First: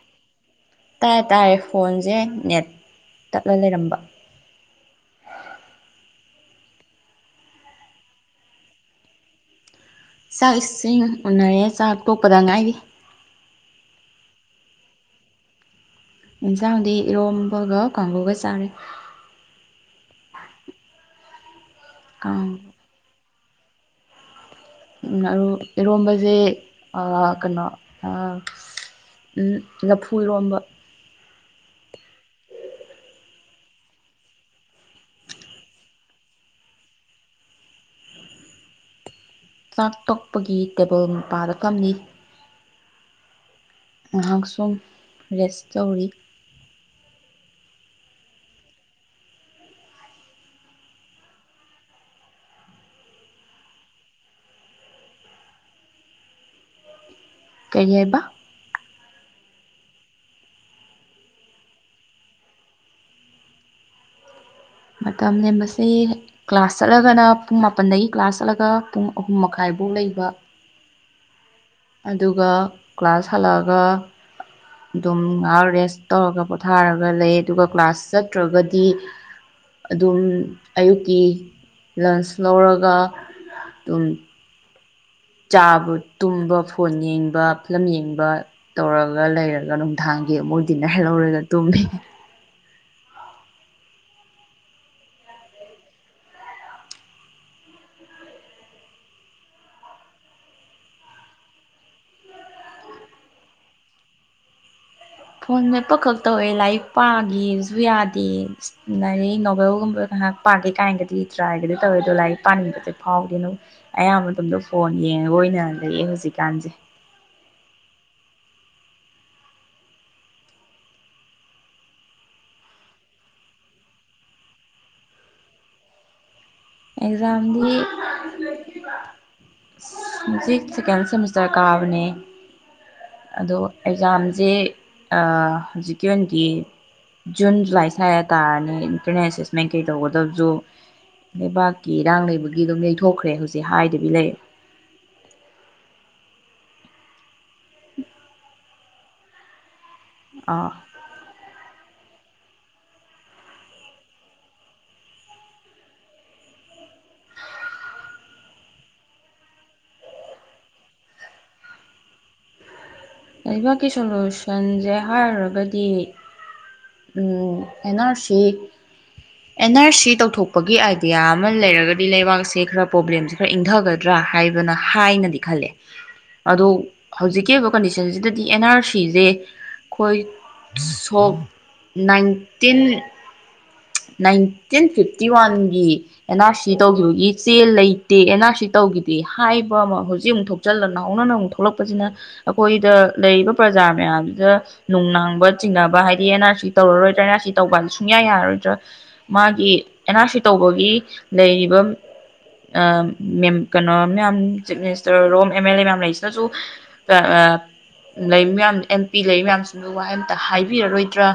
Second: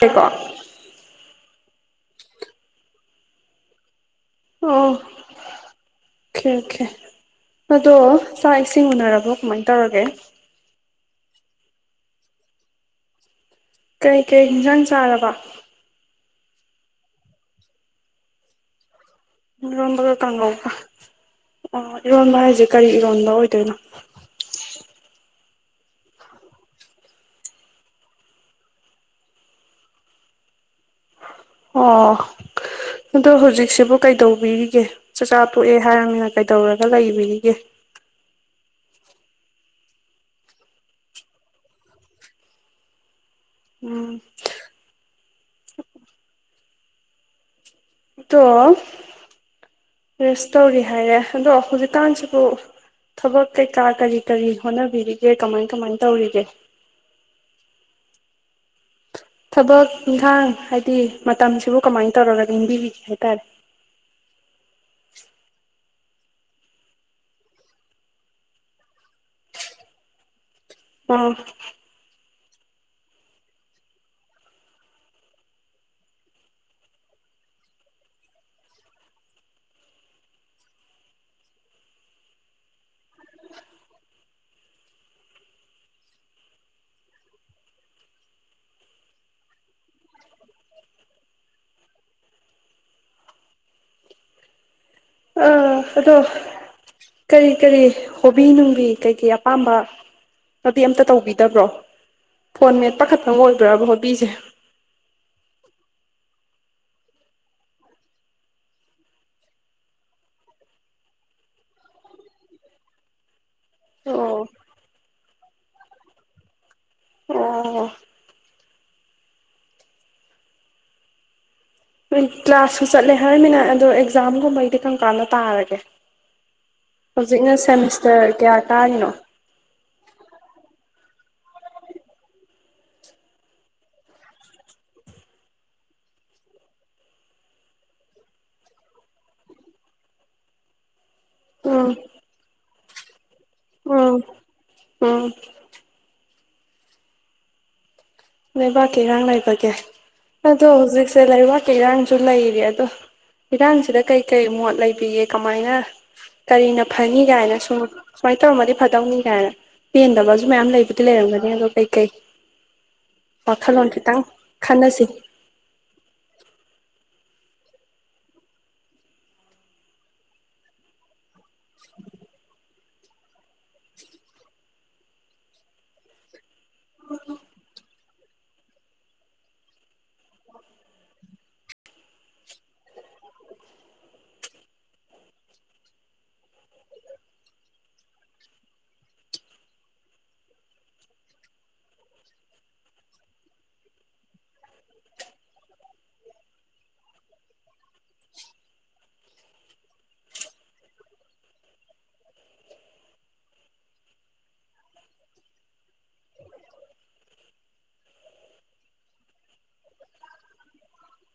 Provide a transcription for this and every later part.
ꯀꯣ ꯑꯣ ꯇꯥꯏ ꯇꯥꯔꯦ ꯐꯣꯟꯁꯦ ꯅꯦꯠ ꯇꯠꯂ ꯂꯩꯔꯝꯕ ꯑꯣ ꯑꯣꯀꯦ ꯑꯣꯀꯦ ꯑꯗꯣ ꯆꯥꯛ ꯏꯁꯤꯡ ꯎꯅꯔꯕꯣ ꯀꯃꯥꯏꯅ ꯇꯧꯔꯒꯦ ꯁꯏꯁꯤꯡ ꯎꯅꯔꯦ ꯆꯥꯛ ꯇꯣꯛꯄꯗ ꯉꯥꯏꯔꯤ ꯀꯩꯀꯩ ꯌꯦꯟꯁꯥꯡ ꯆꯥꯔꯕ ꯏꯟꯁꯥꯡꯗꯤ ꯏꯔꯣꯝꯕꯒ ꯀꯥꯡꯕꯨꯒ ꯆꯥꯔꯦ ꯝꯕꯒ ꯀꯕ ꯑꯣ ꯏꯔꯣꯟꯕ ꯍꯥꯏꯁꯦ ꯀꯔꯤ ꯏꯔꯣꯟꯕ ꯑꯣꯏꯗꯦ ꯇꯅ ꯏꯔꯣꯝꯕꯁꯦ ꯀꯩꯅꯣ ꯂꯐꯨ ꯏꯔꯣꯝꯕ ꯑꯣ ꯑꯗꯣ ꯍꯧꯖꯤꯛꯁꯤꯕꯨ ꯀꯩꯗꯧꯕꯤꯔꯤꯒꯦ ꯆꯥꯛꯆꯥ ꯇꯣꯛꯑꯦ ꯍꯥꯏꯔꯃꯤꯅ ꯀꯩꯗꯧꯔꯒ ꯂꯩꯕꯤꯔꯤꯒꯦ ꯆꯥꯛ ꯇꯛꯄꯒꯤ ꯇꯦꯕꯜ ꯃꯄꯥꯗ ꯀꯝꯅꯤ ꯎꯝ ꯉꯥꯏꯍꯥꯛ ꯁꯨꯝ ꯔꯦꯁ ꯇꯧꯔꯤ ꯑꯣ ꯔꯦꯁ ꯇꯧꯔꯤ ꯍꯥꯏꯔꯦ ꯑꯗꯣ ꯍꯧꯖꯤꯛꯀꯥꯟꯁꯤꯕꯨ ꯊꯕꯛ ꯀꯩꯀꯥ ꯀꯔꯤ ꯀꯔꯤ ꯍꯣꯠꯅꯕꯤꯔꯤꯒꯦ ꯀꯃꯥꯏ ꯀꯃꯥꯏ ꯇꯧꯔꯤꯒꯦ ꯀꯔꯤ ꯍꯥꯏꯕ ꯊꯕꯛ ꯏꯪꯈꯥꯡ ꯍꯥꯏꯗꯤ ꯃꯇꯝꯁꯤꯕꯨ ꯀꯃꯥꯏꯅ ꯇꯧꯔꯒ ꯂꯦꯡꯕꯤꯕꯤꯒꯦ ꯍꯥꯏꯇꯥꯔꯦ ꯃꯝꯅꯦꯁ ꯁꯤ ꯀ꯭ꯂꯥꯁ ꯆꯠꯂꯒꯅ ꯄꯨꯡ ꯃꯥꯄꯜꯗꯒꯤ ꯀ꯭ꯂꯥꯁ ꯆꯠꯂꯒ ꯄꯨꯡ ꯑꯍꯨꯝ ꯃꯈꯥꯏꯐꯧ ꯂꯩꯕ ꯑꯥ ꯑꯗꯨꯒ ꯀ꯭ꯂꯥꯁ ꯍꯜꯂꯛꯑꯒ ꯑꯗꯨꯝ ꯉꯥꯏꯍꯥꯛ ꯔꯦꯁ ꯇꯧꯔꯒ ꯄꯣꯊꯥꯔꯒ ꯂꯩ ꯑꯗꯨꯒ ꯀ꯭ꯂꯥꯁ ꯆꯠꯇ꯭ꯔꯒꯗꯤ ꯑꯗꯨꯝ ꯑꯌꯨꯛꯀꯤ ꯂꯟꯁ ꯂꯧꯔꯒ ꯑꯗꯨ ꯆꯥꯕ ꯇꯨꯝꯕ ꯐꯣꯟ ꯌꯦꯡꯕ ꯐꯤꯂꯝ ꯌꯦꯡꯕ ꯇꯧꯔꯒ ꯂꯩꯔꯒ ꯅꯨꯡꯗꯥꯡꯒꯤ ꯑꯃꯨꯣꯏ ꯗꯤꯟꯅꯔ ꯂꯧꯔꯒ ꯇꯨꯝꯃꯤ ꯑꯗꯣ ꯀꯔꯤ ꯀꯔꯤ ꯍꯣꯕꯤ ꯅꯨꯡꯕꯤ ꯀꯩꯀꯩ ꯑꯄꯥꯝꯕ ꯅꯨꯣꯕꯤ ꯑꯝꯇ ꯇꯧꯕꯤꯗꯕ꯭ꯔꯣ ꯐꯣꯟ ꯃꯦꯠ ꯄꯥꯈꯠꯐꯝ ꯑꯣꯏꯕ꯭ꯔꯕ ꯍꯣꯕꯤꯁꯦ ꯐꯣꯟ ꯃꯦꯞꯄ ꯈꯛ ꯇꯧꯋꯦ ꯂꯥꯏꯔꯤꯛ ꯄꯥꯒꯦꯁꯨ ꯌꯥꯗꯦ ꯂꯥꯏꯔꯤꯛ ꯅꯣꯕꯦꯜꯒꯨꯝꯕ ꯉꯥꯏꯍꯥꯛ ꯄꯥꯒꯦ ꯀꯥꯏꯅꯒꯗꯤ ꯇ꯭ꯔꯥꯏꯒꯗꯤ ꯇꯧꯋꯦ ꯑꯗꯣ ꯂꯥꯏꯔꯤꯛ ꯄꯥꯅꯤꯡꯕꯁꯨ ꯐꯥꯎꯗꯦꯅꯦ ꯑꯌꯥꯝꯕ ꯑꯣ ꯃꯇꯝꯗ ꯐꯣꯟ ꯌꯦꯡꯉꯒ ꯑꯣꯏꯅꯅ ꯌꯦ ꯍꯧꯖꯤꯛꯀꯥꯟꯖꯦ ꯑꯣ ꯀ꯭ꯂꯥꯁꯁꯨ ꯆꯠꯂꯦ ꯍꯥꯏꯔꯃꯤꯅ ꯑꯗꯣ ꯑꯦꯛꯖꯥꯝꯒꯨꯝꯕꯩꯗꯤ ꯀꯔꯝ ꯀꯥꯟꯗ ꯇꯥꯔꯒꯦ ꯍꯧꯖꯤꯛꯅ ꯑꯦꯛꯖꯥꯝꯗꯤ ꯁꯦꯃꯤꯁꯇꯔ ꯀꯌꯥ ꯀꯥꯔꯤꯅꯣ ꯍꯧꯖꯤꯛ ꯁꯦꯀꯦꯟ [inaudible] ꯀꯥꯕꯅꯦ ꯑꯗꯣ ꯑꯦꯛꯖꯥꯝꯖꯦ ꯑ ꯍꯧꯖꯤꯛꯀꯤ ꯑꯣꯏꯅꯗꯤ ꯖꯨꯟ ꯖꯨꯂꯥꯏ ꯁꯋꯥ ꯇꯥꯔꯅꯤ ꯏꯟꯇꯔꯅꯦꯜ ꯑꯦꯁꯦꯁꯃꯦꯟ ꯀꯩ ꯇꯧꯒꯗꯕꯁꯨ ꯂꯩꯕꯥꯛꯀꯤ ꯏꯔꯥꯡ ꯂꯩꯕꯒꯤꯗꯣ [inaudible] ꯊꯣꯛꯈ꯭ꯔꯦ ꯑꯥ ꯑꯝ [unintelligible] ꯂꯩꯕꯥꯛꯀꯤ ꯏꯔꯥꯡ ꯂꯩꯕꯒꯦ ꯑꯥ ꯑꯗꯣ ꯍꯧꯖꯤꯛꯁꯦ ꯂꯩꯕꯥꯛꯀꯤ ꯏꯔꯥꯡ ꯁꯨ ꯂꯩꯔꯤ ꯑꯗꯣ ꯏꯔꯥꯡꯁꯤꯗ ꯀꯩꯀꯩ ꯃꯣꯠ ꯂꯩꯕꯤꯒꯦ ꯀꯃꯥꯏꯅ ꯀꯔꯤꯅ ꯐꯅꯤ ꯀꯥꯏꯅ ꯁꯨꯝ ꯁꯨꯃꯥꯏꯅ ꯇꯧꯔꯝꯃꯗꯤ ꯐꯗꯧꯅꯤ ꯀꯥꯏꯅ ꯄꯦꯟꯗꯕꯁꯨ ꯃꯌꯥꯝ ꯂꯩꯕꯗꯤ ꯂꯩꯔꯝꯒꯅꯤ ꯑꯗꯣ ꯀꯩꯀꯩ ꯑꯩꯕꯀꯤ ꯋꯥꯈꯜꯂꯣꯟ ꯈꯤꯇꯪ ꯁꯣꯂꯨꯁꯟꯁꯦ ꯈꯟꯅꯁꯤ ꯍꯥꯏꯔꯨꯔꯒꯗꯤ N R C N R C ꯇꯧꯊꯣꯛꯄꯒꯤ ꯑꯥꯏꯗꯤꯌꯥ ꯑꯃ ꯂꯩꯔꯒꯗꯤ ꯂꯩꯕꯥꯛꯁꯦ ꯈꯔ ꯄ꯭ꯔꯣꯕ꯭ꯂꯦꯝꯁꯦ ꯈꯔ ꯏꯪꯊꯒꯗ꯭ꯔꯥ ꯍꯥꯏꯕꯅ ꯍꯥꯏꯅꯗꯤ ꯈꯜꯂꯦ ꯑꯗꯣ ꯍꯧꯖꯤꯛꯀꯤ ꯑꯣꯏꯕ ꯁꯤꯗꯗꯤ ꯑꯦꯟ ꯑꯥꯔ ꯁꯤꯁꯦ ꯑꯩꯈꯣꯏ ꯁꯣꯛ ꯅꯥꯏꯇꯤꯟ ꯅꯥꯏꯟꯇꯤꯟ ꯐꯤꯐꯇꯤ ꯋꯥꯟꯒꯤ ꯑꯦꯟ ꯑꯥꯔ ꯁꯤ ꯇꯧꯈꯤꯕꯒꯤ ꯆꯦ ꯂꯩꯇꯦ ꯑꯦꯟ ꯑꯥꯔ ꯁꯤ ꯇꯧꯈꯤꯗꯦ ꯍꯥꯏꯕ ꯑꯃ ꯍꯧꯖꯤꯛ ꯑꯃꯨꯛ ꯊꯣꯛꯆꯜꯂ ꯅꯍꯧꯅꯅ ꯑꯃꯨꯛ ꯊꯣꯛꯂꯛꯄꯁꯤꯅ ꯑꯩꯈꯣꯏꯗ ꯂꯩꯔꯤꯕ ꯄ꯭ꯔꯖꯥ ꯃꯌꯥꯝꯁꯤꯗ ꯅꯨꯡꯅꯥꯡꯕ ꯆꯤꯡꯅꯕ ꯍꯥꯏꯗꯤ ꯑꯦꯟ ꯑꯥꯔ ꯁꯤ ꯇꯧꯔꯔꯣꯏꯗ꯭ꯔꯥ ꯑꯦꯟ ꯑꯥꯔ ꯁꯤ ꯇꯧꯕꯗ ꯁꯨꯡꯌꯥ ꯌꯥꯔꯔꯣꯏꯗ꯭ꯔꯥ ꯃꯥꯒꯤ ꯑꯦꯟ ꯑꯥꯔ ꯁꯤ ꯇꯧꯕꯒꯤ ꯂꯩꯔꯤꯕ ꯑ ꯀꯩꯅꯣ ꯃꯌꯥꯝ ꯆꯤꯞ ꯃꯤꯅꯤꯁꯇꯔ ꯔꯣꯝ ꯑꯦꯝ ꯑꯦꯜ ꯑꯦ ꯃꯌꯥꯝ ꯂꯩꯁꯤꯅꯁꯨ ꯂꯩ ꯃꯌꯥꯝ ꯑꯦꯝ ꯄꯤ ꯂꯩ ꯃꯌꯥꯝꯁꯤꯡꯗꯨ ꯋꯥꯍꯩ ꯑꯃꯇ ꯍꯥꯏꯕꯤꯔꯔꯣꯏꯗ꯭ꯔꯥ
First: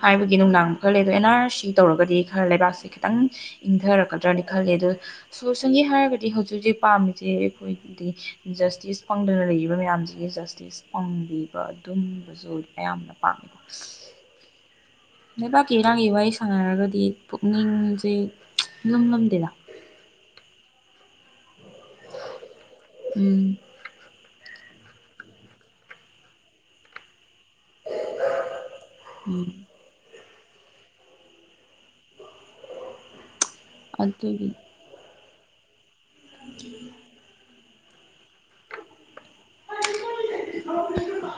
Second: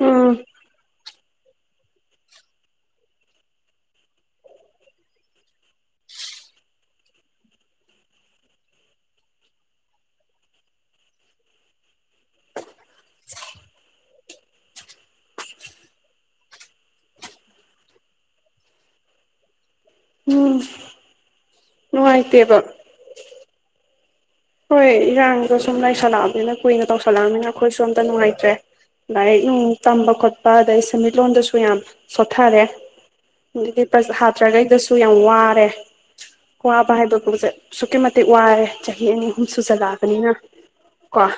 ꯎꯝ ꯍꯥꯏꯕꯒꯤ ꯅꯨꯡꯗꯥꯡ ꯈꯔ ꯂꯩ ꯑꯗꯣ ꯑꯦꯟ ꯑꯥꯔ ꯁꯤ ꯇꯧꯔꯒꯗꯤ ꯈꯔ ꯂꯩꯕꯥꯛꯁꯦ ꯈꯤꯇꯪ ꯏꯪꯊꯔꯛꯀꯗ꯭ꯔꯅ ꯈꯜꯂꯤ ꯑꯗꯣ ꯁꯣꯁꯟꯂꯤ ꯍꯥꯏꯔꯒꯗꯤ ꯍꯧꯖꯤꯛ ꯍꯧꯖꯤꯛ ꯄꯥꯝꯃꯤꯁꯦ ꯑꯩꯈꯣꯏꯗꯤ ꯖꯁꯇꯤꯁ ꯐꯪꯗꯅ ꯂꯩꯔꯤꯕ ꯃꯌꯥꯝꯖꯦ ꯖꯁꯇꯤꯁ ꯑꯣꯡꯕꯤꯕ ꯑꯗꯨꯝꯕꯁꯨ ꯑꯌꯥꯝꯅ ꯄꯥꯝꯃꯦꯀꯣ ꯂꯩꯕꯥꯛꯀꯤ ꯏꯔꯥꯡꯒꯤ ꯋꯥꯔꯤ ꯁꯥꯟꯅꯔꯒꯗꯤ ꯄꯨꯛꯅꯤꯡꯖꯦ ꯂꯨꯝꯂꯝꯨꯝꯗꯦꯗ ꯎꯝ ꯅꯨꯉꯥꯏꯇꯦꯕ ꯎꯝ ꯍꯣꯏ ꯏꯔꯥꯡꯗꯣ ꯁꯨꯝ ꯂꯩꯁꯜꯂꯛꯑꯕꯅꯤꯅ ꯀꯨꯏꯅ ꯇꯧꯁꯜꯂꯛꯑꯕꯅꯤꯅ ꯑꯩꯈꯣꯏꯁꯨ ꯑꯝꯇ ꯅꯨꯡꯉꯥꯏꯇ꯭ꯔꯦ ꯂꯥꯏꯔꯤꯛ ꯎꯝ ꯅꯨꯡ ꯇꯝꯕ ꯈꯣꯠꯄ ꯄꯥ ꯑꯗꯩ ꯁꯦꯟꯃꯤꯠꯂꯣꯟꯗꯁꯨ ꯌꯥꯝ ꯁꯣꯠꯊꯔꯦ ꯑꯗꯒꯤ ꯑꯗꯨꯒꯤ ꯁꯥꯇ꯭ꯔꯒꯩꯗꯁꯨ ꯌꯥꯝ ꯁꯣꯠꯊꯔꯦ ꯋꯥꯔꯦ ꯀꯋꯥꯕ ꯍꯥꯏꯗꯣ ꯀꯣꯡꯆꯠ ꯑꯁꯨꯛꯀꯤ ꯃꯇꯤꯛ ꯋꯥꯔꯦ ꯆꯍꯤ ꯑꯅꯤ [unintelligible] ꯀꯣ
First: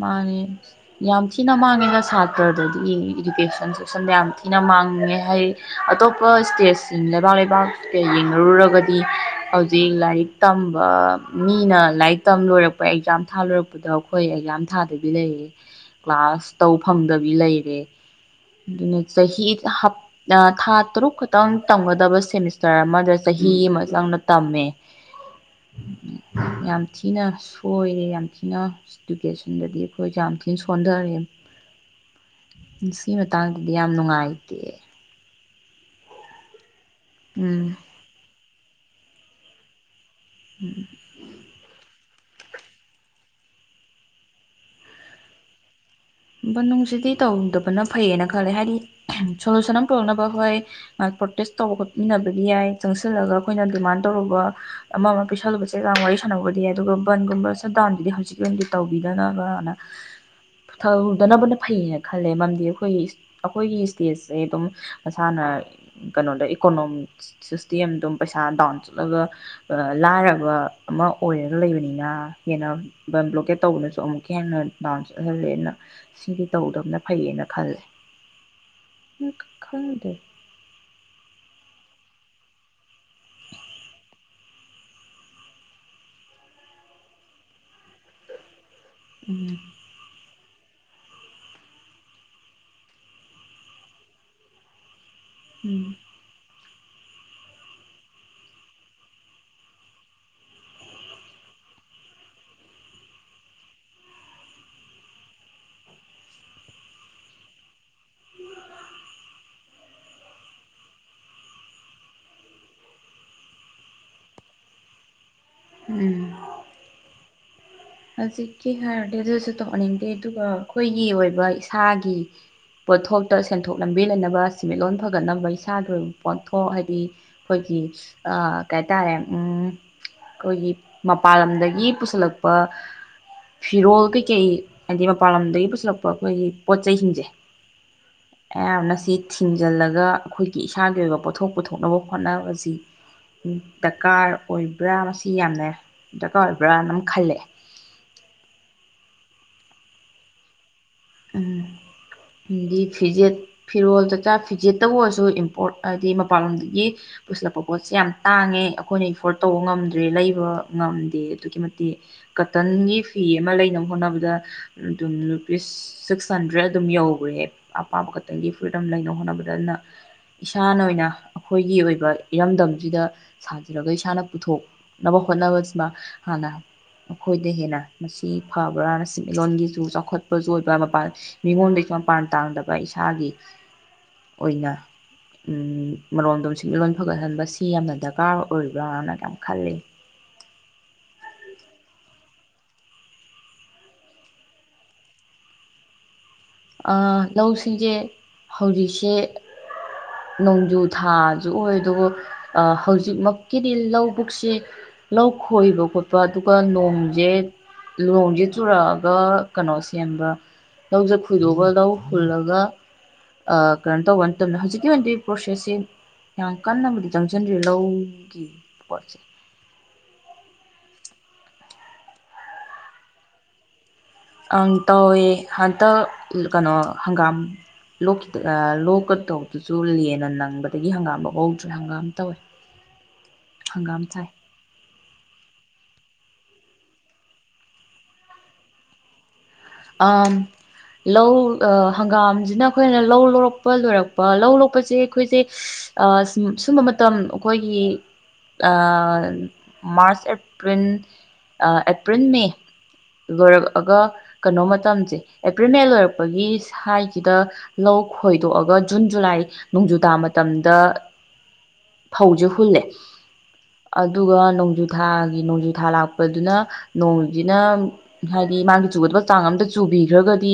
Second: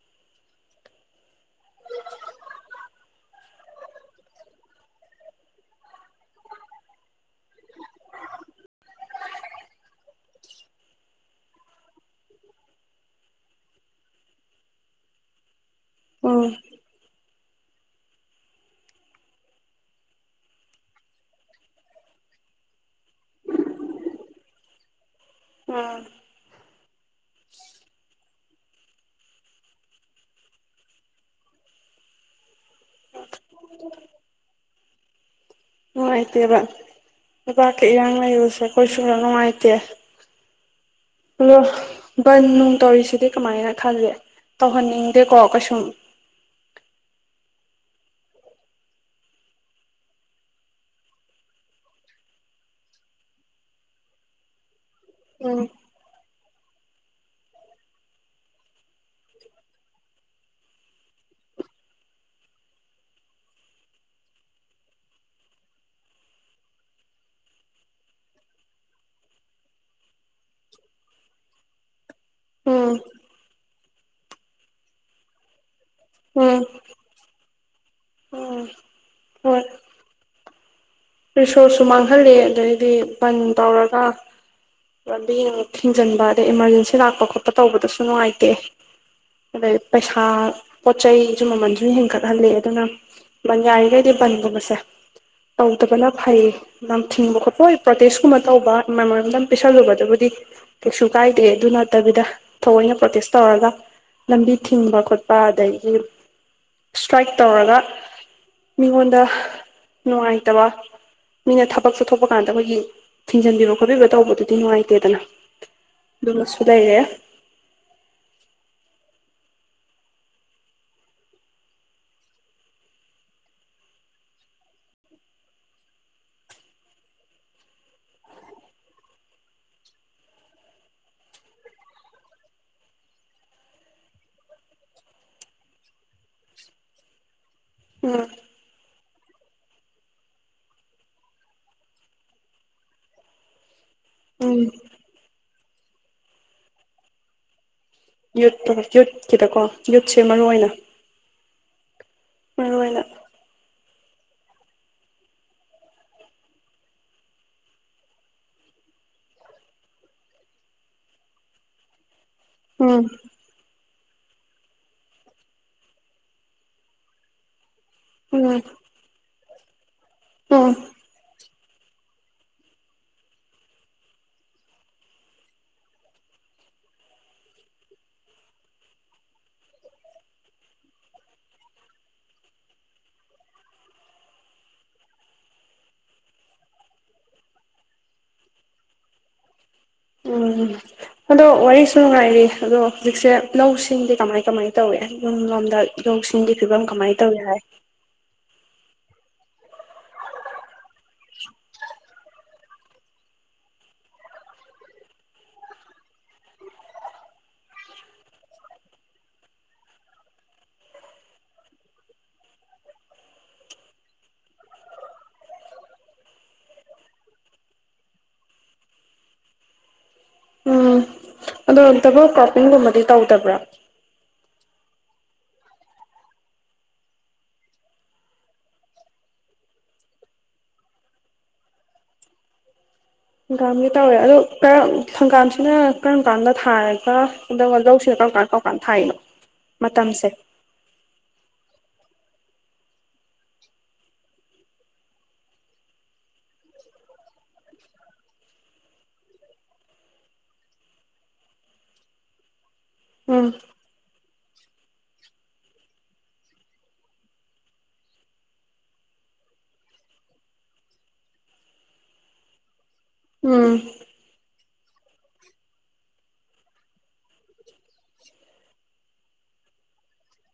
ꯃꯥꯅꯦ ꯌꯥꯝ ꯊꯤꯅ ꯃꯥꯡꯉꯦꯗ ꯁꯥꯇ꯭ꯔꯗꯗꯤ ꯏꯗꯨꯀꯦꯁꯟ ꯁꯦꯛꯁꯟꯗ ꯌꯥꯝ ꯊꯤꯅ ꯃꯥꯡꯉꯦ ꯍꯥꯏ ꯑꯇꯣꯞꯄ ꯏꯁꯇꯦꯠꯁꯤꯡ ꯂꯩꯕꯥꯛ ꯂꯩꯕꯥꯛꯀ ꯌꯦꯡꯅꯔꯨꯔꯒꯗꯤ ꯍꯧꯖꯤꯛ ꯂꯥꯏꯔꯤꯛ ꯇꯝꯕ ꯃꯤꯅ ꯂꯥꯏꯔꯤꯛ ꯇꯝꯕ ꯂꯣꯏꯔꯛꯄ ꯑꯦꯛꯖꯥꯝ ꯊꯥ ꯂꯨꯔꯛꯄꯗꯣ ꯑꯩꯈꯣꯏ ꯑꯛꯖꯥꯝ ꯊꯥꯗꯕꯤ ꯂꯩꯌꯦ꯫ ꯀ꯭ꯂꯥꯁ ꯎꯝ ꯇꯧ ꯐꯪꯗꯕꯤ ꯂꯩ ꯑꯗꯨꯅ ꯆꯍꯤ ꯍꯞ ꯊꯥ ꯇꯔꯨꯛ ꯈꯛꯇꯪ ꯇꯝꯒꯗꯕ ꯁꯦꯃꯤꯁꯇꯔ ꯑꯃꯗ ꯆꯍꯤ ꯑꯃ ꯆꯪꯅ ꯇꯝꯃꯦ꯫ ꯎꯝ ꯌꯥꯝ ꯊꯤꯅ ꯁꯣꯏꯌꯦ ꯌꯥꯝ ꯌꯥꯝ ꯊꯤꯅ ꯏꯗꯨꯀꯦꯁꯟꯗꯗꯤ ꯑꯩꯈꯣꯏ ꯌꯥꯝ ꯊꯤꯅ ꯁꯣꯟꯊꯔꯦ꯫ ꯁꯤ ꯃꯇꯥꯡꯗꯗꯤ ꯌꯥꯝ ꯅꯨꯡꯉꯥꯏꯇꯦ꯫ ꯅꯨꯉꯥꯏꯇꯦꯕ ꯫ ꯎꯝ ꯂꯩꯕꯥꯛ ꯀꯤ ꯏꯔ꯭ꯥꯡ ꯂꯩꯕꯁꯦ꯫ ꯍꯣꯏ ꯁꯨꯛ ꯅꯨꯡꯉꯥꯏꯇꯦ꯫ ꯑꯂꯣ ꯕꯥꯟ ꯅꯨꯡ ꯇꯧꯔꯤꯁꯤꯗꯤ ꯀꯃꯥꯏꯅ ꯈꯜꯂꯦ? ꯇꯧꯍꯟꯅꯤꯡꯗꯦꯀꯣ ꯀꯩꯁꯨꯝ ꯫ ꯕꯟ ꯅꯨꯡꯁꯤꯗꯤ ꯇꯧꯗꯕꯅ ꯐꯩꯌꯦꯅ ꯈꯜꯂꯦ ꯍꯥꯏꯗꯤ ꯁꯣꯂꯨꯁꯟ ꯑꯃ ꯄꯨꯔꯛꯅꯕ ꯑꯩꯈꯣꯏ ꯉꯥꯏ ꯄ꯭ꯔꯣꯇꯦꯁ ꯇꯧꯕ ꯈꯣꯠꯃꯤꯟꯅꯕꯗꯤ ꯌꯥꯏ ꯆꯪꯁꯤꯜꯂꯒ ꯑꯩꯈꯣꯏꯅ ꯗꯤꯃꯥꯟ ꯇꯧꯔꯨꯕ ꯑꯃ - ꯑꯃ ꯎꯝ ꯄꯤꯁꯜꯂꯨꯕꯁꯦꯒꯥꯡ ꯋꯥꯔꯤ ꯁꯥꯟꯅꯕꯗꯤ ꯌꯥꯏ ꯑꯗꯨꯒ ꯕꯟꯒꯨꯝꯕ ꯁꯠ ꯗꯥꯎꯟꯗꯨꯗꯤ ꯍꯧꯖꯤꯛꯀꯤ ꯑꯣꯏꯅꯗꯤ ꯇꯧꯕꯤꯗꯅꯕꯅ ꯊꯧꯗꯅꯕꯅ ꯐꯩꯌꯦꯅ ꯈꯜꯂꯦ ꯃꯔꯝꯗꯤ ꯑꯩꯈꯣꯏꯒꯤ ꯑꯩꯈꯣꯏꯒꯤ ꯁ꯭ꯇꯦꯠꯁꯦ ꯑꯗꯨꯝ ꯃꯁꯥꯅ ꯀꯩꯅꯣꯗ ꯏꯀꯣꯅꯣꯃꯤꯛ ꯁꯤꯁꯇꯦꯝ ꯑꯗꯨꯝ ꯄꯩꯁꯥ ꯗꯥꯎꯟ ꯆꯠꯂꯒ ꯂꯥꯏꯔꯕ ꯑꯃ ꯑꯣꯏꯔꯒ ꯂꯩꯕꯅꯤꯅ꯫ ꯍꯦꯟꯅꯥ ꯎꯝ ꯕꯟ ꯕ꯭ꯂꯣꯀꯦꯠ ꯇꯧꯕꯅꯁꯨ ꯑꯃꯨꯛꯀ ꯍꯦꯟꯅ ꯗꯥꯟꯁ ꯑꯣꯏꯍꯜꯂꯦꯅ꯫ ꯁꯤꯗꯤ ꯎꯝ ꯇꯧꯗꯕꯅ ꯐꯩꯌꯦꯅ ꯈꯜꯂꯦ ꯎꯝ ꯈꯪꯗꯦ ꯁꯣꯔꯁꯨ ꯃꯥꯡꯍꯜꯂꯤ ꯑꯗꯩꯗꯤ ꯕꯟ ꯇꯧꯔꯒ ꯂꯝꯕꯤ ꯑꯃꯨꯛ ꯊꯤꯡꯖꯟꯕ ꯑꯗꯩ ꯏꯃꯥꯔꯖꯦꯟꯁꯤ ꯂꯥꯛꯄ ꯈꯣꯠꯄ ꯇꯧꯕꯗꯁꯨ ꯅꯨꯡꯉꯥꯏꯇꯦ꯫ ꯎꯝ ꯑꯗꯩ ꯄꯁꯥ ꯄꯣꯠ ꯆꯩꯖꯨ ꯃꯃꯟ ꯁꯨꯝ ꯍꯦꯟꯒꯠꯍꯜꯂꯤ ꯑꯗꯨꯅ ꯕꯟ ꯌꯥꯔꯤꯒꯩꯗꯤ ꯕꯟꯒꯨꯝꯕꯁꯦ ꯎꯝ ꯇꯧꯗꯕꯅ ꯐꯩ ꯌꯥꯝ ꯊꯤꯡꯕ ꯈꯣꯠꯄ ꯑꯣꯏ ꯄ꯭ꯔꯣꯇꯦꯁꯀꯨꯝꯕ ꯇꯧꯕ ꯃꯦꯃꯣꯔꯦꯟꯗꯝ ꯄꯤꯁꯜꯂꯨꯕꯗꯨꯕꯨꯗꯤ ꯀꯩꯁꯨ ꯀꯥꯏꯗꯦ ꯑꯗꯨ ꯅꯠꯇꯕꯤꯗ ꯊꯑꯣꯏꯅ ꯄ꯭ꯔꯣꯇꯦꯁ ꯇꯧꯔꯒ ꯂꯝꯕꯤ ꯊꯤꯡꯕ ꯈꯣꯠꯄ ꯑꯗꯒꯤ ꯏꯁ꯭ꯇ꯭ꯔꯥꯏꯛ ꯇꯧꯔꯒ ꯃꯤꯉꯣꯟꯗ ꯅꯨꯡꯉꯥꯏꯇꯕ ꯃꯤꯅ ꯊꯕꯛ ꯆꯠꯊꯣꯛꯄ ꯀꯥꯟꯗ ꯑꯩꯈꯣꯏꯒꯤ ꯊꯤꯡꯖꯤꯟꯕꯤꯕ ꯈꯣꯠꯄꯤꯕ ꯇꯧꯕꯗꯨ ꯗꯤ ꯅꯨꯡꯉꯥꯏꯇꯦꯗꯅ ꯎꯝ ꯑꯗꯨꯃꯁꯨ ꯂꯩꯔꯦ ꯍꯧꯖꯤꯛꯀꯤ ꯍꯥꯏꯔꯗꯤ ꯑꯗꯨꯁꯨ ꯇꯧꯍꯟꯅꯤꯡꯗꯦ ꯑꯗꯨꯒ ꯑꯈꯣꯏꯒꯤ ꯑꯣꯏꯕ ꯏꯁꯥꯒꯤ ꯄꯣꯠꯊꯣꯛꯇ ꯁꯦꯟꯊꯣꯛ ꯂꯝꯕꯤ ꯂꯩꯅꯕ ꯁꯦꯟꯃꯤꯠꯂꯣꯟ ꯐꯒꯠꯅꯕ ꯏꯁꯥꯒꯤ ꯑꯣꯏꯕ ꯄꯣꯠꯊꯣꯛ ꯍꯥꯏꯗꯤ ꯑꯈꯣꯏꯒꯤ ꯀꯩꯍꯥꯏꯇꯥꯔꯦ ꯑꯈꯣꯏꯒꯤ ꯃꯄꯥꯟ ꯂꯝꯗꯒꯤ ꯄꯨꯁꯤꯜꯂꯛ ꯄ ꯐꯤꯔꯣꯜ ꯀꯩꯀꯩ ꯍꯥꯏꯗꯤ ꯃꯄꯥꯟ ꯂꯝꯗꯒꯤ ꯄꯨꯁꯤꯜꯂꯛꯄ ꯑꯩꯈꯣꯏꯒꯤ ꯄꯣꯠ ꯆꯩꯁꯤꯡꯖꯦ ꯎꯝ ꯑꯌꯥꯝꯕꯅ ꯁꯤꯠ ꯊꯤꯡꯖꯜꯂꯒ ꯑꯈꯣꯏꯒꯤ ꯏꯁꯥꯒꯤ ꯑꯣꯏꯕ ꯄꯣꯠꯊꯣꯛ ꯄꯨꯊꯣꯛꯅꯕ ꯍꯣꯠꯅꯕꯁꯤ ꯀꯥꯔ ꯎꯝ ꯑꯣꯏꯕ꯭ꯔꯥ ꯁꯤ ꯌꯥꯝꯅ ꯗꯔꯀꯥꯔ ꯑꯣꯏꯕ꯭ꯔꯅ ꯑꯃ ꯈꯜꯂꯦ ꯌꯨꯠꯇꯣ ꯌꯨꯠꯀꯤꯗꯀꯣ ꯌꯨꯠꯁꯦ ꯃꯔꯨꯑꯣꯏ ꯑꯣꯏꯅ ꯎꯝ ꯃꯔꯨ ꯗꯤ ꯑꯣꯏꯅ ꯐꯤꯖꯦꯠ ꯐꯤꯔꯣꯜ ꯆꯥꯛꯆꯥ ꯐꯤꯖꯦꯠꯇꯕꯨ ꯑꯣꯏꯔꯁꯨ ꯏꯝꯄꯣꯔꯠ ꯍꯥꯏꯕꯗꯤ ꯃꯄꯥꯟꯂꯣꯝꯗꯒꯤ ꯄꯨꯁꯤꯜꯂꯛꯄ ꯄꯣꯠꯁꯦ ꯌꯥꯝ ꯇꯥꯡꯉꯦ ꯑꯩꯈꯣꯏꯅ ꯏꯐꯣꯔꯠ ꯇꯧꯕ ꯉꯝꯗ꯭ꯔꯦ ꯂꯩꯕ ꯉꯝꯗꯦ ꯑꯗꯨꯛꯀꯤ ꯃꯇꯤꯛ ꯀꯇꯟꯒꯤ ꯎꯝ ꯐꯤ ꯑꯃ ꯂꯩꯅꯝ ꯍꯣꯠꯅꯕꯗ ꯑꯗꯨꯝ ꯂꯨꯄꯤꯁ ꯁꯤꯛꯁ ꯍꯟꯗ꯭ꯔꯦꯗ ꯑꯗꯨꯝ ꯌꯧꯒꯔ꯭ꯦ ꯑꯄꯥꯝꯕ ꯀꯇꯟꯒꯤ ꯎꯝ ꯐꯨꯔꯤꯠꯑꯃ ꯂꯩꯅꯕ ꯍꯣꯠꯅꯕꯗ ꯑꯗꯨꯅ ꯎꯝ ꯏꯁꯥꯅ ꯑꯣꯏꯅ ꯑꯩꯈꯣꯏꯒꯤ ꯑꯣꯏꯕ ꯏꯔꯝꯗꯝꯁꯤꯗ ꯁꯥꯖꯔꯒ ꯏꯁꯥꯅ ꯄꯨꯊꯣꯛꯅꯕ ꯍꯣꯠꯅꯕꯁꯤꯃ ꯍꯥꯟꯅ ꯑꯈꯣꯏꯗ ꯍꯦꯟꯅ ꯃꯁꯤ ꯐꯕ꯭ꯔꯥꯅ ꯁꯦꯟꯃꯤꯠꯂꯣꯟꯒꯤꯖꯨ ꯆꯥꯎꯈꯠꯄꯖꯨ ꯑꯣꯏꯕ ꯄꯥꯠ ꯃꯤꯉꯣꯟꯗꯁꯨ ꯃꯄꯥꯟ ꯇꯥꯡꯗꯕ ꯏꯁꯥꯒꯤ ꯑꯣꯏꯅ ꯃꯔꯣꯝꯗꯣꯝ ꯁꯦꯟꯃꯤꯠꯂꯣꯟ ꯐꯒꯠꯍꯟ ꯁꯤ ꯌꯥꯝꯅ ꯗꯔꯀꯥꯔ ꯑꯣꯏꯕ꯭ꯔꯥꯅ ꯌꯥꯝ ꯈꯜꯂꯤ ꯎꯝ ꯑꯗꯣ ꯋꯥꯔꯤꯁꯨ ꯅꯨꯡꯉꯥꯏꯔꯤ ꯑꯗꯣ ꯍꯧꯖꯤꯛꯁꯦ ꯂꯧꯁꯤꯡꯗꯤ ꯀꯃꯥꯏ ꯀꯃꯥꯏꯅ ꯇꯧꯏ ꯌꯨꯝ ꯂꯣꯝꯗ ꯂꯧꯁꯤꯡ ꯆꯤꯡꯒꯤ ꯐꯤꯕꯝ ꯀꯃꯥꯏ ꯇꯧꯔꯤ ꯍꯥꯏ ꯂꯧꯁꯤꯡꯁꯦ ꯍꯧꯖꯤꯛꯁꯦ ꯅꯣꯡꯖꯨ ꯊꯥꯖꯨ ꯑꯣꯏ ꯑꯗꯨꯒ ꯑꯥ ꯍꯧꯖꯤꯛꯃꯛꯀꯤꯗꯤ ꯂꯧꯕꯕꯨꯛꯁꯦ ꯂꯧ ꯈꯣꯏꯕ ꯈꯣꯠꯄ ꯑꯗꯨꯒ ꯅꯣꯡꯖꯦ ꯂꯣꯡꯖꯦ ꯆꯨꯔꯛꯑꯒ ꯀꯩꯅꯣ ꯁꯦꯝꯕ ꯂꯧꯁ ꯈꯣꯏꯗꯣꯛꯑ ꯂꯧ ꯍꯨꯜꯂꯒ ꯀꯩꯅꯣ ꯇꯧꯕ ꯅꯠꯇꯝꯅꯤꯅ ꯍꯧꯖꯤꯛꯀꯤ ꯑꯣꯏꯅꯗꯤ ꯄ꯭ꯔꯣꯁꯦꯁꯁꯦ ꯌꯥꯝ ꯀꯟꯅꯕꯨꯗꯤ ꯆꯪꯖꯟꯗ꯭ꯔꯤ ꯂꯧꯒꯤ ꯄꯣꯠꯁꯦ ꯎꯝ ꯑꯗꯣ ꯗꯕꯜ ꯀ꯭ꯔꯣꯞꯄꯤꯡꯒꯨꯝꯕꯗꯤ ꯇꯧꯗꯕ꯭ꯔꯥ ꯑꯪ ꯇꯧꯋꯦ ꯍꯟꯇꯛ ꯀꯩꯅꯣ ꯍꯪꯒꯥꯝ ꯂꯣꯈꯤ ꯑꯥ ꯂꯣꯛꯀꯗꯧꯕꯗꯨꯖꯨ ꯂꯦꯟꯅ ꯅꯪꯕꯗꯒꯤ ꯍꯪꯒꯥꯝ ꯂꯣꯛꯍꯧꯗ꯭ꯔꯦ ꯍꯪꯒꯥꯝ ꯇꯧꯋꯦ ꯍꯪꯒꯥꯝꯒꯤ ꯍꯪꯒꯥꯝ ꯇꯧꯏ ꯊꯥꯏ ꯑꯗꯨꯗꯣ ꯀꯔꯝ ꯍꯪꯒꯥꯝꯁꯤꯅ ꯀꯔꯝ ꯀꯥꯟꯗ ꯊꯥꯔꯒ ꯑꯗꯨꯒ ꯂꯧꯁꯤꯅ ꯀꯔꯝ ꯀꯥꯟꯗ ꯀꯔꯝ ꯀꯥꯟꯗ ꯊꯥꯏꯔꯤꯅꯣ ꯑ ꯂꯧꯧ ꯑ ꯍꯪꯒꯥꯝꯁꯤꯅ ꯑꯩꯈꯣꯏꯅ ꯂꯧ ꯂꯧꯔꯛꯄ ꯂꯣꯏꯔꯛꯄ ꯂꯧ ꯂꯣꯛꯄꯁꯦ ꯑꯩꯈꯣꯏꯁꯦ ꯁꯨꯝꯕ ꯃꯇꯝ ꯑꯩꯈꯣꯏꯒꯤ ꯃꯥꯔꯁ ꯑꯦꯄ꯭ꯔꯤꯜ ꯑꯦꯄ꯭ꯔꯤꯜ ꯃꯦ ꯎꯝ ꯔ ꯑꯒ ꯀꯩꯅꯣ ꯃꯇꯝꯁꯦ ꯑꯦꯄ꯭ꯔꯤꯜ ꯃꯦ ꯂꯣꯏꯔꯛꯄꯒꯤ ꯁ꯭ꯋꯥꯏꯁꯤꯗ ꯂꯧ ꯈꯣꯏꯗꯣꯛꯑꯒ ꯖꯨꯟ ꯖꯨꯂꯥꯏ ꯅꯣꯡꯖꯨ ꯇꯥ ꯃꯇꯝꯗ ꯐꯧꯁꯦ ꯍꯨꯜꯂꯦ ꯎꯝ ꯑꯗꯨꯒ ꯅꯣꯡꯖꯨꯊꯥꯒꯤ ꯅꯣꯡꯖꯨꯊꯥ ꯂꯥꯛꯄꯗꯨꯅ ꯅꯣꯡꯨꯁꯤꯅ ꯍꯥꯏꯗꯤ ꯃꯥꯒꯤ ꯆꯨꯒꯗꯕ ꯍꯛꯆꯥꯡ ꯑꯝꯇ ꯆꯨꯕꯤꯈ꯭ꯔꯒꯗꯤ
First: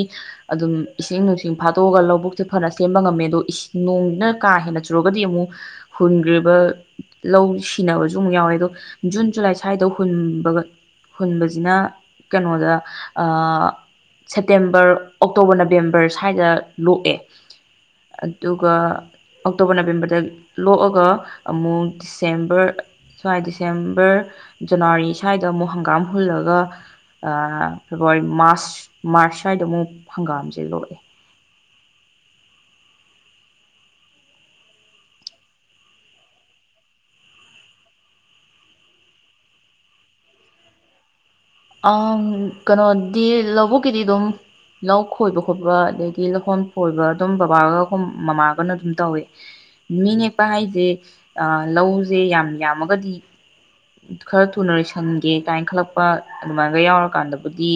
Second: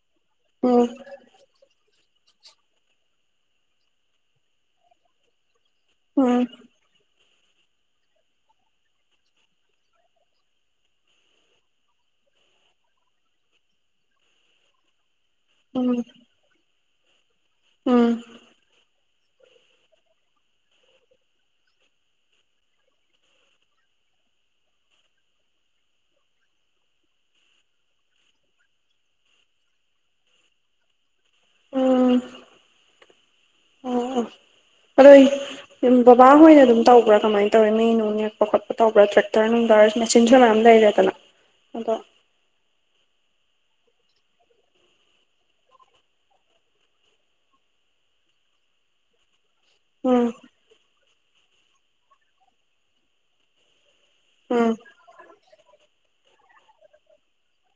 ꯑꯗꯨꯝ ꯎꯝ ꯏꯁꯤꯡ ꯅꯨꯡꯁꯤꯡ ꯐꯥꯠꯇꯣꯛꯑꯒ ꯂꯧꯕ ꯦ ꯐꯅ ꯁꯦꯝꯕ ꯉꯝꯃꯦ ꯑꯗꯣ ꯅꯣꯡꯅ ꯀꯥ ꯍꯦꯟꯅ ꯆꯨꯔꯒꯗꯤ ꯑꯃꯨꯛ ꯎꯝ ꯍꯨꯟꯈ꯭ꯔꯤꯕ ꯂꯧ ꯁꯤꯅꯕꯁꯨ ꯑꯃꯨꯛ ꯌꯥꯎꯋꯦ ꯑꯗꯣ ꯖꯨꯟ ꯖꯨꯂꯥꯏ ꯁ꯭ꯋꯥꯏꯗ ꯍꯨꯟꯕꯒ ꯍꯨꯟꯕꯁꯤꯅ ꯀꯩꯅꯣꯗ ꯁꯦꯞꯇꯦꯝꯕꯔ ꯑꯣꯛꯇꯣꯕꯔ ꯎꯝ ꯅꯕꯦꯝꯕꯔ ꯁ꯭ꯋꯥꯏꯗ ꯂꯣꯛꯑꯦ ꯎꯝ ꯑꯗꯨꯒ ꯑꯣꯛꯇꯣꯕꯔ ꯅꯕꯦꯝꯕꯔꯗ ꯂꯣꯛꯑꯒ ꯑꯃꯨꯛ ꯗꯤꯁꯦꯝꯕꯔ ꯁ꯭ꯋꯥꯏ ꯗꯤꯁꯦꯝꯕꯔ ꯖꯅꯋꯥꯔꯤ ꯁ꯭ꯋꯥꯏꯗ ꯑꯃꯨꯛ ꯍꯪꯒꯥꯝ ꯍꯨꯜꯂꯒ ꯐꯦꯕꯋꯥꯔꯤ ꯃꯥꯔꯁ ꯃꯥꯔꯁ ꯁ꯭ꯋꯥꯏꯗ ꯑꯃꯨꯛ ꯍꯪꯒꯥꯝꯁꯦ ꯂꯣꯛꯑꯦ ꯎꯝ ꯑꯣ ꯑꯣ ꯑꯗꯣ ꯕꯕꯥꯍꯣꯏꯅ ꯑꯗꯨꯝ ꯇꯧꯕ꯭ꯔꯥ ꯀꯃꯥꯏꯅ ꯇꯧꯋꯦ ꯃꯤ ꯅꯨꯡ ꯅꯦꯛꯄ ꯈꯣꯠꯄ ꯇꯧꯕ꯭ꯔꯥ ꯇ꯭ꯔꯦꯛꯇꯔ ꯅꯨꯡꯗꯥꯔ ꯃꯦꯆꯤꯟꯁꯨ ꯃꯌꯥꯝ ꯂꯩꯔꯦꯗꯅ ꯑ ꯑꯗꯣ ꯀꯩꯅꯣꯗꯤ ꯂ ꯊꯕꯛꯀꯤꯗꯤ ꯑꯗꯨꯝ ꯂꯧ ꯈꯣꯏꯕ ꯈꯣꯠꯄ ꯑꯗꯒꯤ ꯂꯧꯈꯣꯟ ꯈꯣꯏꯕ ꯑꯗꯨꯝ ꯕꯕꯥꯒ ꯃꯃꯥꯒꯅ ꯑꯗꯨꯝ ꯇꯧꯏ ꯃꯤꯅꯦ ꯎꯝ ꯄꯍꯖꯦ ꯂꯧꯁꯦ ꯌꯥꯝ ꯌꯥꯝꯃꯒꯗꯤ ꯈꯔ ꯊꯨꯅ ꯎꯝ ꯂꯣꯏꯁꯟꯒꯦ ꯀꯥꯏꯅ ꯈꯜꯂꯛꯄ ꯑꯗꯨꯃꯥꯏꯒ ꯌꯥꯎꯔꯀꯥꯟꯗꯕꯨꯗꯤ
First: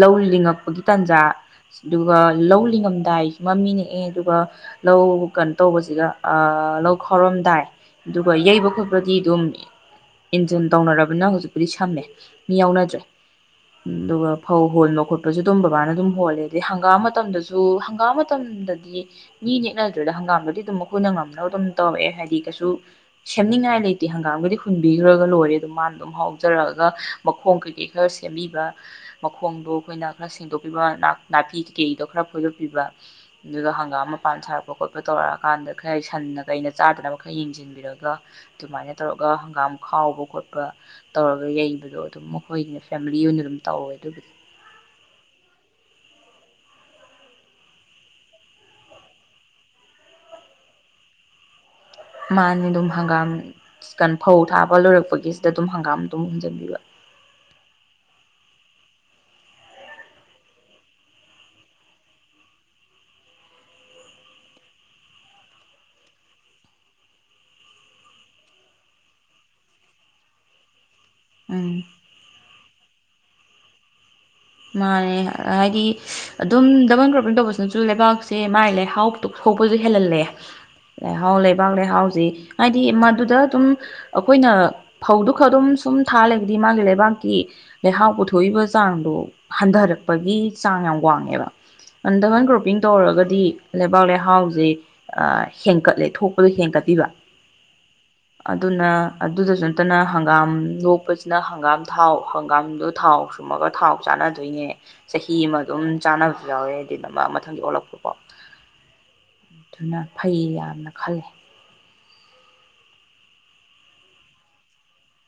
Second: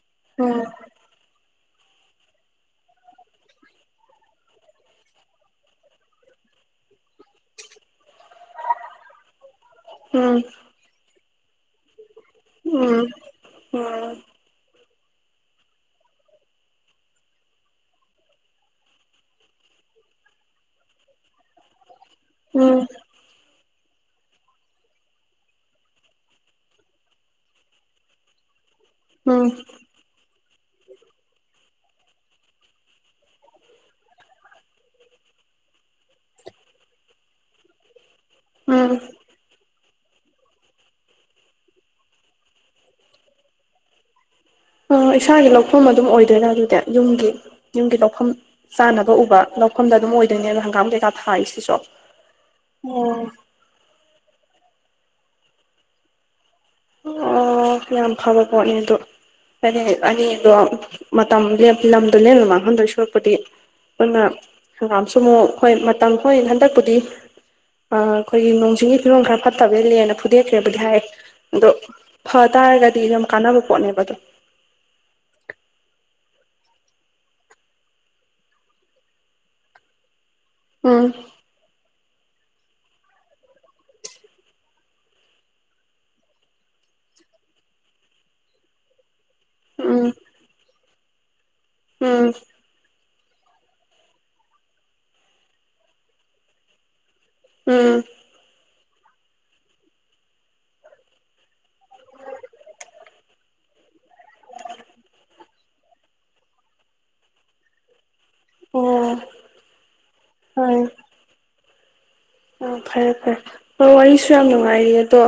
ꯂꯧ ꯎꯝ ꯂꯤꯡꯉꯛꯄꯒꯤ ꯇꯥꯟꯖꯥ ꯑꯗꯨꯒ ꯂꯧ ꯂꯤꯡꯉꯝꯗꯥꯏꯁꯤ ꯃ ꯃꯤ ꯅꯦꯛꯑꯦ ꯑꯗꯨꯒ ꯂꯧ ꯀꯩꯅꯣ ꯇꯧꯕꯁꯤꯒ ꯂꯧ ꯈꯥꯎꯔꯝꯗꯥꯏ ꯑꯗꯨꯒ ꯌꯩꯕ ꯈꯣꯠꯄꯗꯤ ꯑꯗꯨꯝ ꯎꯝ ꯏꯟꯖꯤꯟ ꯇꯧꯅꯔꯕꯅꯤꯅ ꯍꯧꯖꯤꯛ ꯄꯨꯄ꯭ꯔꯤ ꯁꯝꯃꯦ ꯃꯤ ꯌꯥꯎꯅꯗ꯭ꯔꯦ ꯎꯝ ꯑꯗꯨꯒ ꯐꯧ ꯍꯣꯜ ꯈꯣꯠꯄꯁꯨ ꯑꯗꯨꯝ ꯕꯕꯥꯅ ꯑꯗꯨꯝ ꯍꯣꯜꯂꯦ ꯑꯗꯩ ꯍꯪꯒꯥꯝ ꯃꯇꯝꯗꯁꯨ ꯍꯪꯒꯥꯝ ꯃꯇꯝꯗꯗꯤ ꯃꯤ ꯅꯦꯛꯅꯗ꯭ꯔꯦꯗ ꯍꯪꯒꯥꯝꯗꯗꯤ ꯑꯗꯨꯝ ꯑꯩꯈꯣꯏꯅ ꯉꯝꯅꯕ ꯑꯗꯨꯝ ꯇꯧꯔꯛꯑꯦ ꯍꯥꯏꯗꯤ ꯎꯝ ꯀꯩꯁꯨ ꯎꯝ ꯁꯦꯝꯅꯤꯡꯉꯥꯏ ꯂꯩꯦ ꯍꯪꯒꯥ ꯀꯒꯗꯤ ꯍꯣꯏ ꯄꯕꯤꯈ꯭ꯔꯒ ꯂꯣꯏꯔꯦ ꯑꯗꯨ ꯃꯥꯅ ꯑꯗꯨꯝ ꯍꯥꯎꯖꯔꯛꯑꯒ ꯃꯈꯣꯡ ꯀꯩꯀꯩ ꯈꯔ ꯁꯦꯝꯕꯤꯕ꯭ꯔ ꯎꯝ ꯃꯈꯣꯡꯗꯣ ꯑꯩꯈꯣꯏꯅ ꯈꯔ ꯁꯦꯡꯗꯣꯛꯄꯤꯕ ꯅꯥꯄꯤ ꯀꯦꯗꯣ ꯈꯔ ꯐꯣꯏꯗꯣꯛꯄꯤꯕ ꯑꯗꯨꯒ ꯍꯪꯒꯥꯝ ꯃꯄꯥꯟ ꯁꯥꯔꯛꯄ ꯈꯣꯠꯄ ꯇꯧꯔꯛꯑꯀꯥꯟꯗ ꯈꯔ ꯁꯟꯅ ꯀꯩꯅ ꯆꯥꯗꯅꯕ ꯈꯔ ꯌꯦꯡꯁꯤꯟꯕꯤꯔꯒ ꯑꯗꯨꯨꯃꯥꯏꯅ ꯇꯧꯔ ꯍꯪꯒꯥꯝ ꯈꯥꯎꯕ ꯈꯣꯠꯄ ꯇꯧꯔꯒ ꯌꯩꯕꯗꯣ ꯑꯗꯨꯝ ꯃꯈꯣꯏꯒꯤꯅ ꯐꯦꯃꯤꯂꯤ ꯑꯣꯏꯅ ꯑꯗꯨꯝ ꯇꯧꯔꯋꯦ ꯑꯗꯨꯒꯤꯗꯤ ꯏꯁꯥꯒꯤ ꯂꯧꯐꯝ ꯑꯗꯨꯝ ꯑꯣꯏꯗꯣꯏꯔꯥ ꯑꯗꯨꯗꯤ ꯌꯨꯝꯒꯤ ꯌꯨꯝꯒꯤ ꯂꯧꯐꯝ ꯆꯥꯅꯕ ꯎꯕ ꯂꯧꯐꯝꯗ ꯑꯗꯨꯝ ꯑꯣꯏꯗꯣꯏꯅꯦ ꯑꯗꯣ ꯍꯪꯒꯥꯝ ꯀꯩꯀꯥ ꯊꯥꯔꯤꯁꯤꯁꯨ ꯃꯥꯅꯤ ꯑꯗꯨꯝ ꯑꯣ ꯍꯪꯒꯥꯝ ꯀꯟ ꯐꯧ ꯊꯥꯕ ꯑꯋꯥ ꯂꯣꯏꯔꯛꯄꯒꯤꯗ ꯑꯗꯨꯝ ꯍꯪꯒꯥꯝ ꯑꯗꯨꯝ ꯍꯟꯖꯤꯟꯕꯤꯕ ꯑꯣ ꯑꯣ ꯌꯥꯝ ꯐꯕ ꯄꯣꯠꯅꯦ ꯑꯗꯣ ꯍꯥꯏꯗꯤ ꯑꯅꯤꯗꯣ ꯃꯇꯝ ꯂꯝꯗꯣ ꯂꯦꯝꯅ ꯃꯥꯡꯍꯟꯗꯣꯏ ꯁꯨꯔꯛꯄꯨꯗꯤ ꯑꯗꯨꯅ ꯍꯪꯒꯥꯝꯁꯨ ꯑꯃꯨꯛ ꯍꯣꯏ ꯃꯇꯝ ꯍꯣꯏ ꯍꯟꯗꯛꯄꯨꯗꯤ ꯑꯩꯈꯣꯏꯒꯤ ꯅꯣꯡ ꯆꯤꯡꯒꯤ ꯐꯤꯕꯣꯝ ꯈꯔ ꯐꯠꯇꯕ ꯍꯦꯜꯂꯦꯅ ꯐꯨꯗꯦꯛꯈ꯭ꯔꯦꯕꯨꯗꯤ ꯍꯥꯏ ꯑꯗꯣ ꯎꯝ ꯐ ꯇꯥꯔꯒꯗꯤ ꯌꯥꯝ ꯀꯥꯟꯅꯕ ꯄꯣꯠꯅꯦꯕ ꯑꯗꯣ ꯃꯥꯅꯦ ꯍꯥꯏꯗꯤ ꯑꯗꯨꯝ ꯗꯕꯜ ꯀ꯭ꯔꯣꯞꯄꯤꯡ ꯇꯧꯕꯁꯤꯅꯁꯨ ꯂꯩꯕꯥꯛꯁꯦ ꯃꯥꯥꯏ ꯂꯩ ꯍꯥꯎ ꯁꯣꯛꯄꯁꯨ ꯍꯦꯜꯍꯜꯂꯦ ꯎꯝ ꯂꯩꯍꯥꯎ ꯂꯩꯕꯥꯛ ꯂꯩꯍꯥꯎꯁꯤ ꯍꯥꯏꯗꯤ ꯃꯗꯨꯗ ꯑꯗꯨꯝ ꯑꯩꯈꯣꯏꯅ ꯐꯧꯗꯨ ꯈ ꯑꯗꯨꯝ ꯁꯨꯝ ꯊꯥꯂꯒꯗꯤ ꯃꯥꯒꯤ ꯂꯩꯕꯥꯛꯀꯤ ꯂꯩꯍꯥꯎ ꯄꯨꯊꯣꯛꯏꯕ ꯆꯥꯡꯗꯣ ꯎꯝ ꯍꯟꯊꯔꯛꯄꯒꯤ ꯆꯥꯡ ꯌꯥꯝ ꯋꯥꯡꯉꯦꯕ ꯎꯝ ꯑꯟꯗꯃꯟ ꯒ꯭ꯔꯣꯄꯤꯡ ꯇꯧꯔꯒ ꯗꯤ ꯂꯩꯕꯥꯛ ꯂꯩꯍꯥꯎꯁꯦ ꯍꯦꯟꯀꯠꯂꯦ ꯊꯣꯛꯄꯗꯣ ꯍꯦꯟꯀꯠꯄꯤꯕ ꯎꯝ ꯑꯗꯨꯅ ꯑꯗꯨꯗꯁꯨ ꯅꯠꯇꯅ ꯍꯪꯒꯥꯝ ꯂꯣꯛꯄꯁꯤꯅ ꯍꯪꯒꯥꯝ ꯊꯥꯎ ꯍꯪꯒꯥꯝꯗꯣ ꯊꯥꯎ ꯁꯨꯝꯃꯒ ꯊꯥꯎ ꯆꯅꯗꯣꯏꯅꯦ ꯆꯍꯤ ꯑꯃ ꯑꯗꯨꯝ ꯆꯥꯅꯕꯁꯨ ꯌꯥꯎꯋꯦ ꯗꯤꯟ ꯑꯃ ꯃꯊꯪꯒꯤ ꯑꯣꯜꯂꯛꯄ ꯀ ꯑꯣ ꯑꯗꯨꯅ ꯐꯩ ꯌꯥꯝꯅ ꯈꯂꯦ ꯑꯥ ꯐꯔꯦ ꯐꯔꯦ ꯍꯣꯏ ꯋꯥꯔꯤꯁꯨ ꯌꯥꯝ ꯅꯨꯡꯉꯥꯏꯔꯤ ꯑꯗꯣ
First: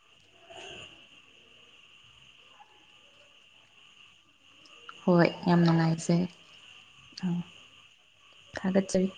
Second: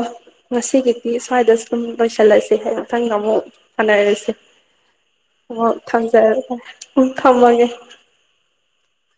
ꯉꯁꯤꯒꯤꯗꯤ ꯁ꯭ꯋꯥꯏꯗ ꯁꯨꯝ ꯂꯣꯏꯁꯤꯜꯂꯁꯦ ꯑꯩ ꯃꯊꯪꯗ ꯑꯃꯨꯛ ꯁꯥꯟꯅꯔꯁꯦ ꯍꯣꯏ ꯌꯥꯝ ꯑꯣ ꯅꯨꯡꯉꯥꯏꯖꯩ ꯊꯝꯖꯔꯦ ꯎ ꯑꯣ ꯊꯝꯃꯒꯦ ꯊꯥꯒꯠꯆꯔꯤ